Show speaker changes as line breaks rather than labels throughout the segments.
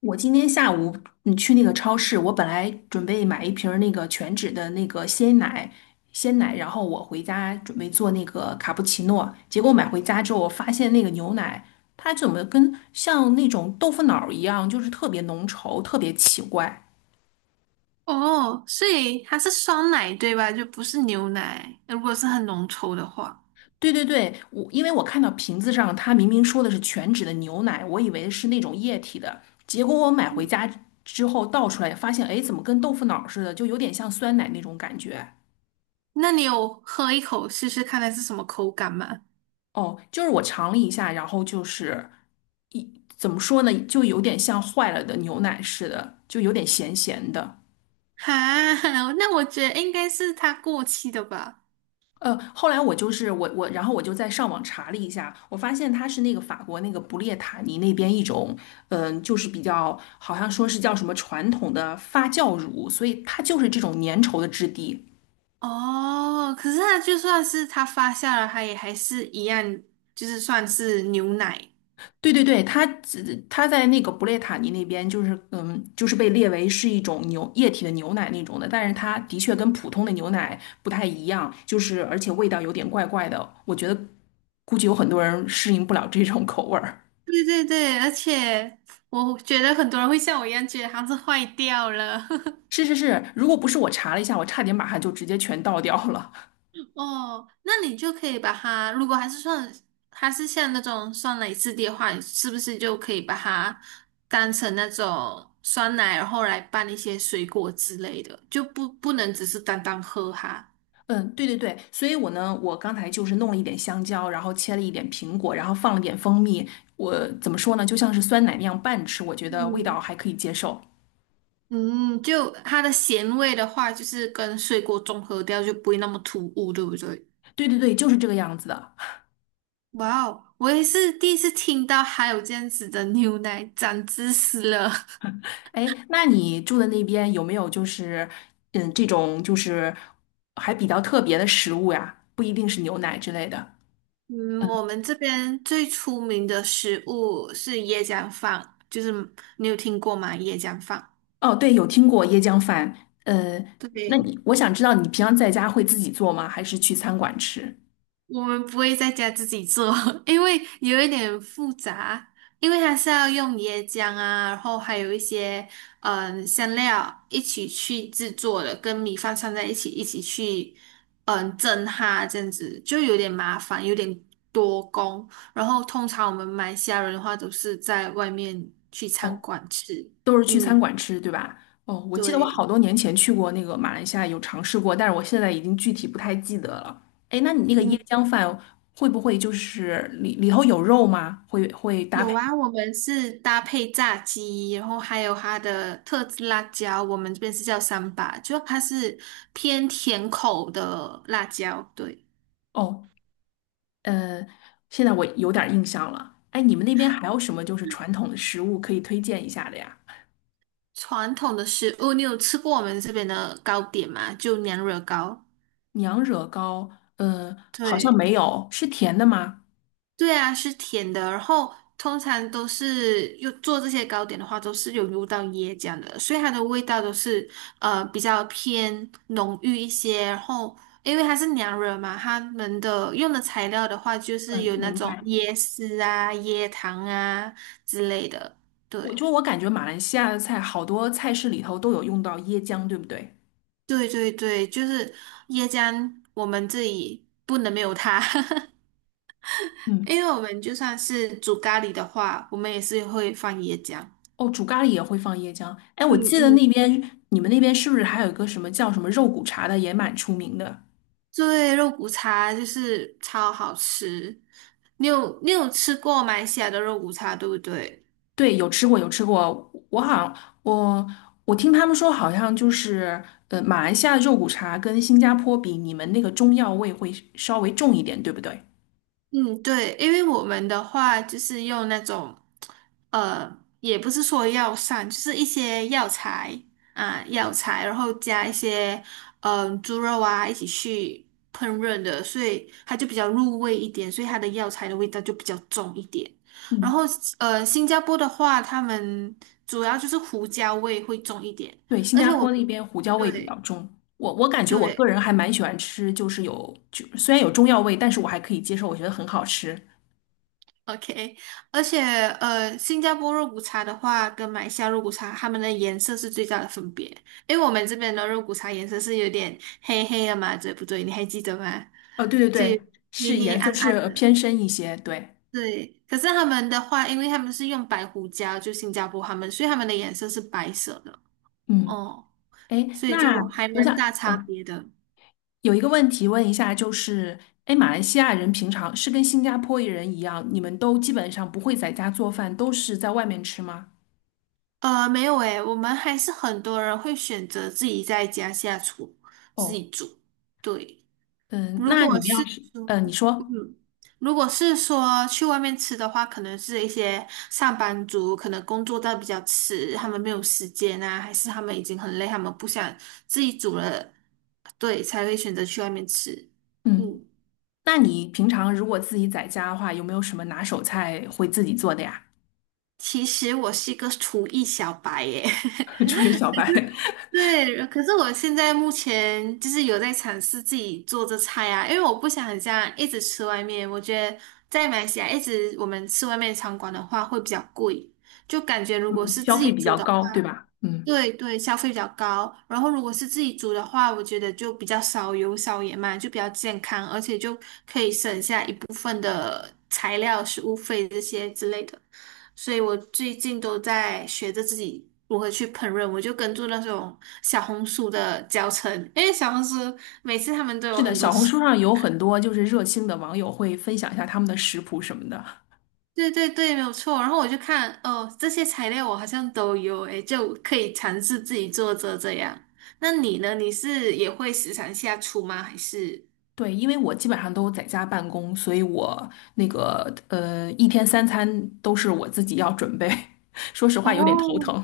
我今天下午去那个超市，我本来准备买一瓶儿那个全脂的那个鲜奶，然后我回家准备做那个卡布奇诺，结果买回家之后，我发现那个牛奶它怎么跟像那种豆腐脑儿一样，就是特别浓稠，特别奇怪。
哦，所以它是酸奶对吧？就不是牛奶。如果是很浓稠的话，
对对对，因为我看到瓶子上它明明说的是全脂的牛奶，我以为是那种液体的，结果我买回
嗯
家之后倒出来，发现哎，诶怎么跟豆腐脑儿似的，就有点像酸奶那种感觉。
那你有喝一口试试看它是什么口感吗？
哦，就是我尝了一下，然后就是怎么说呢，就有点像坏了的牛奶似的，就有点咸咸的。
哈，那我觉得应该是它过期的吧。
后来我然后我就在上网查了一下，我发现它是那个法国那个布列塔尼那边一种，就是比较好像说是叫什么传统的发酵乳，所以它就是这种粘稠的质地，
哦，可是它就算是它发酵了，它也还是一样，就是算是牛奶。
对对对，它在那个布列塔尼那边，就是被列为是一种牛液体的牛奶那种的，但是它的确跟普通的牛奶不太一样，就是而且味道有点怪怪的，我觉得估计有很多人适应不了这种口味儿。
对对对，而且我觉得很多人会像我一样觉得它是坏掉了。
是是是，如果不是我查了一下，我差点把它就直接全倒掉了。
哦，那你就可以把它，如果还是算，还是像那种酸奶质地的话，你是不是就可以把它当成那种酸奶，然后来拌一些水果之类的，就不能只是单单喝它。
嗯，对对对，所以我呢，我刚才就是弄了一点香蕉，然后切了一点苹果，然后放了点蜂蜜，我怎么说呢，就像是酸奶那样拌吃，我觉得味道
嗯，
还可以接受。
嗯，就它的咸味的话，就是跟水果中和掉，就不会那么突兀，对不对？
对对对，就是这个样子的。
哇哦，我也是第一次听到还有这样子的牛奶长知识了。
哎，那你住的那边有没有就是，嗯，这种就是还比较特别的食物呀？不一定是牛奶之类的。
嗯，
嗯，
我们这边最出名的食物是椰浆饭，就是你有听过吗？椰浆饭，
哦，对，有听过椰浆饭。呃，那
对，
你我想知道你平常在家会自己做吗？还是去餐馆吃？
我们不会在家自己做，因为有一点复杂，因为它是要用椰浆啊，然后还有一些香料一起去制作的，跟米饭串在一起，一起去蒸它，这样子就有点麻烦，有点多工。然后通常我们马来西亚人的话都是在外面去餐
哦，
馆吃。
都是去餐
嗯，
馆吃，对吧？哦，我记得我好
对。
多年前去过那个马来西亚，有尝试过，但是我现在已经具体不太记得了。哎，那你那个椰
嗯。
浆饭会不会就是里里头有肉吗？会会搭
有
配？
啊，我们是搭配炸鸡，然后还有它的特制辣椒，我们这边是叫三把，就它是偏甜口的辣椒。对，
哦，呃，现在我有点儿印象了。哎，你们那边还有什么就是传统的食物可以推荐一下的呀？
传统的食物，你有吃过我们这边的糕点吗？就娘惹糕。
娘惹糕，好像
对。
没有，是甜的吗？
对啊，是甜的，然后通常都是又做这些糕点的话，都是有入到椰浆的，所以它的味道都是比较偏浓郁一些。然后因为它是娘惹嘛，他们的用的材料的话，就是
嗯，
有那
明
种
白。
椰丝啊、椰糖啊之类的。
我
对，
就我感觉马来西亚的菜，好多菜式里头都有用到椰浆，对不对？
对对对，就是椰浆，我们这里不能没有它，
嗯，
因为我们就算是煮咖喱的话，我们也是会放椰浆。
哦，煮咖喱也会放椰浆。哎，我
嗯
记得
嗯。
那边你们那边是不是还有一个什么叫什么肉骨茶的，也蛮出名的？
对，肉骨茶就是超好吃。你有你有吃过马来西亚的肉骨茶，对不对？
对，有吃过，有吃过。我好像我我听他们说，好像就是马来西亚肉骨茶跟新加坡比，你们那个中药味会稍微重一点，对不对？
嗯，对，因为我们的话就是用那种，也不是说药膳，就是一些药材啊，药材，然后加一些猪肉啊一起去烹饪的，所以它就比较入味一点，所以它的药材的味道就比较重一点。然后
嗯，
新加坡的话，他们主要就是胡椒味会重一点，
对，新
而
加
且我
坡
们
那边胡椒味比较
对
重。我感觉我个
对。
人还蛮喜欢吃，就是虽然有中药味，但是我还可以接受，我觉得很好吃。
OK,而且新加坡肉骨茶的话，跟马来西亚肉骨茶，它们的颜色是最大的分别。因为我们这边的肉骨茶颜色是有点黑黑的嘛，对不对？你还记得吗？
对对
就
对，是
黑黑
颜色
暗
是
暗
呃
的。
偏深一些。对，
对，可是他们的话，因为他们是用白胡椒，就新加坡他们，所以他们的颜色是白色的。
嗯，
哦，
哎，
所以
那
就还
我
蛮
想，
大差
嗯、
别的。
有一个问题问一下，就是，哎，马来西亚人平常是跟新加坡人一样，你们都基本上不会在家做饭，都是在外面吃吗？
没有诶，我们还是很多人会选择自己在家下厨，自
哦，
己煮。对。
嗯，
如
那你
果
们
是
要是，
说，
你说，
嗯，如果是说去外面吃的话，可能是一些上班族，可能工作到比较迟，他们没有时间啊，还是他们已经很累，他们不想自己煮了，对，才会选择去外面吃。
嗯，
嗯，
那你平常如果自己在家的话，有没有什么拿手菜会自己做的呀？
其实我是一个厨艺小白耶。
作为小白，
对，可是我现在目前就是有在尝试自己做这菜啊，因为我不想这样一直吃外面，我觉得在马来西亚一直我们吃外面餐馆的话会比较贵，就感觉如果
嗯，
是
消
自己
费比
煮
较
的
高，对
话，
吧？嗯，
对对，消费比较高，然后如果是自己煮的话，我觉得就比较少油少盐嘛，就比较健康，而且就可以省下一部，材料、食物费这些之类的，所以我最近都在学着自己如何去烹饪。我就跟住那种小红书的教程，因为小红书每次他们都有
是的，
很多
小红
食，
书上有很多就是热心的网友会分享一下他们的食谱什么的。
对对对，没有错。然后我就看，哦，这些材料我好像都有，诶，就可以尝试自己做着这样。那你呢？你是也会时常下厨吗？还是？
对，因为我基本上都在家办公，所以我那个一天三餐都是我自己要准备。说实话，有点头
哦。
疼。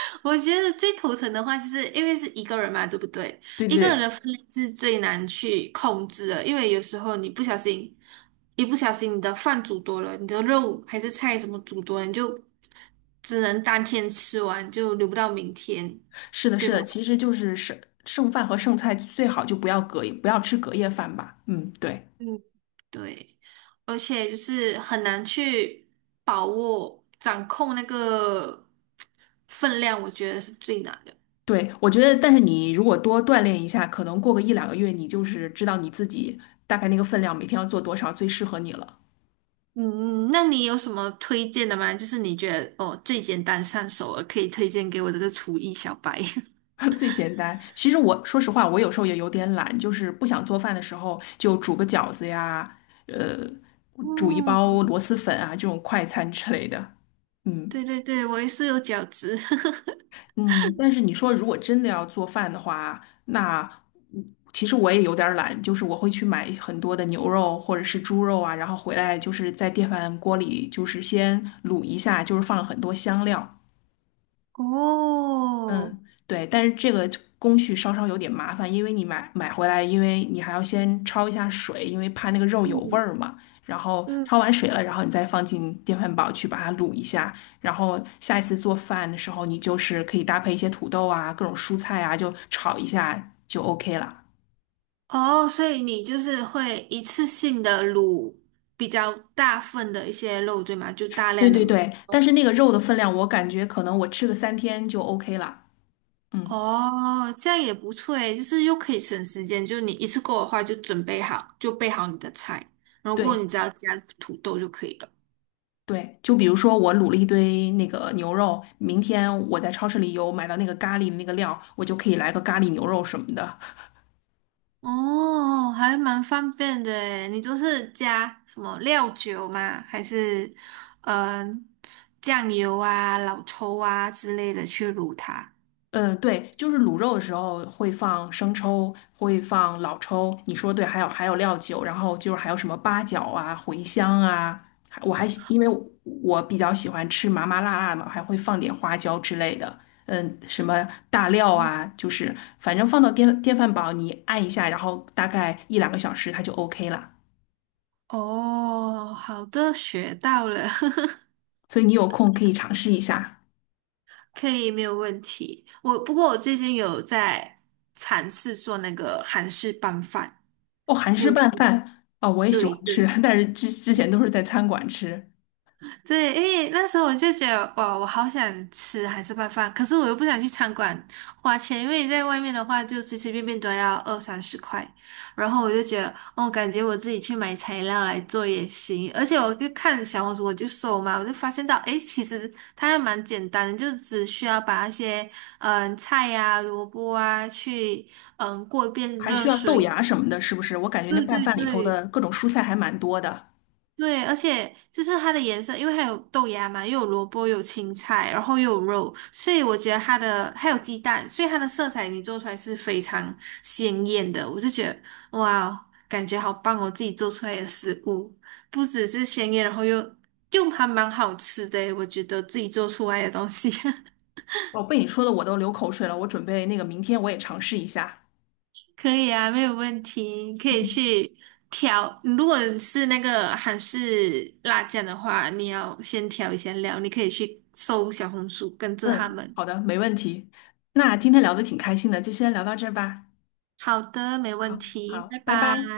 我觉得最头疼的话，就是因为是一个人嘛，对不对？
对对
一个人的
对，
分量是最难去控制的，因为有时候你不小心，一不小心你的饭煮多了，你的肉还是菜什么煮多了，你就只能当天吃完，就留不到明天，
是的，
对
是
吧？
的，其实剩饭和剩菜最好就不要隔夜，不要吃隔夜饭吧。嗯，对
嗯，对，而且就是很难去把握、掌控那个分量，我觉得是最难的。
对，我觉得，但是你如果多锻炼一下，可能过个一两个月，你就是知道你自己大概那个分量每天要做多少，最适合你了。
嗯那你有什么推荐的吗？就是你觉得哦最简单上手了，可以推荐给我这个厨艺小白。
最简单。其实我说实话，我有时候也有点懒，就是不想做饭的时候，就煮个饺子呀，呃，煮一包
嗯，
螺蛳粉啊，这种快餐之类的。嗯
对对对，我也是有饺子。
嗯，但是你说如果真的要做饭的话，那嗯其实我也有点儿懒，就是我会去买很多的牛肉或者是猪肉啊，然后回来就是在电饭锅里就是先卤一下，就是放很多香料，
哦，
嗯，对，但是这个工序稍稍有点麻烦，因为你买回来，因为你还要先焯一下水，因为怕那个肉有味
嗯
儿嘛。然后
嗯，
焯完水了，然后你再放进电饭煲去把它卤一下。然后下一次做饭的时候，你就是可以搭配一些土豆啊、各种蔬菜啊，就炒一下就 OK 了。
哦，所以你就是会一次性的卤比较大份的一些肉，对吗？就大
对
量的
对
卤。
对，但是那个肉的分量，我感觉可能我吃个三天就 OK 了。嗯，
哦，这样也不错诶，就是又可以省时间，就是你一次过的话就准备好，就备好你的菜，然后过后
对。
你只要加土豆就可以了。
对，就比如说我卤了一堆那个牛肉，明天我在超市里有买到那个咖喱的那个料，我就可以来个咖喱牛肉什么的。
哦，还蛮方便的诶，你就是加什么料酒吗？还是嗯、呃酱油啊、老抽啊之类的去卤它？
嗯，对，就是卤肉的时候会放生抽，会放老抽，你说对，还有料酒，然后就是还有什么八角啊、茴香啊，还我还喜因为我比较喜欢吃麻麻辣辣的，还会放点花椒之类的。嗯，什么大料啊，就是反正放到电饭煲，你按一下，然后大概一两个小时它就 OK 了。
哦，好的，学到了，
所以你有空可以尝试一下。
可以，没有问题。不过我最近有在尝试做那个韩式拌饭，
哦，韩
六
式
有
拌
听？
饭啊，我也喜
对
欢吃，
对。
但是之前都是在餐馆吃，
对，因为那时候我就觉得，哇，我好想吃海式拌饭，可是我又不想去餐馆花钱，因为在外面的话就随随便便都要20-30块，然后我就觉得，哦，感觉我自己去买材料来做也行，而且我就看小红书，我就搜嘛，我就发现到，诶，其实它还蛮简单的，就只需要把那些菜呀、萝卜啊去过一遍
还需
热
要豆
水，
芽什么的，是不是？我感觉那
对
拌
对
饭里头的
对。
各种蔬菜还蛮多的。
对，而且就是它的颜色，因为它有豆芽嘛，又有萝卜，又有青菜，然后又有肉，所以我觉得它的还有鸡蛋，所以它的色彩你做出来是非常鲜艳的。我就觉得哇哦，感觉好棒哦，自己做出来的食物不只是鲜艳，然后又还蛮好吃的诶，我觉得自己做出来的东西。
哦，被你说的我都流口水了，我准备那个明天我也尝试一下。
可以啊，没有问题，可以
嗯
去调。如果是那个韩式辣酱的话，你要先调一下料，你可以去搜小红书，跟着他
嗯，
们。
好的，没问题。那今天聊的挺开心的，就先聊到这儿吧。
好的，没问
好，
题，
好，
拜
拜拜。
拜。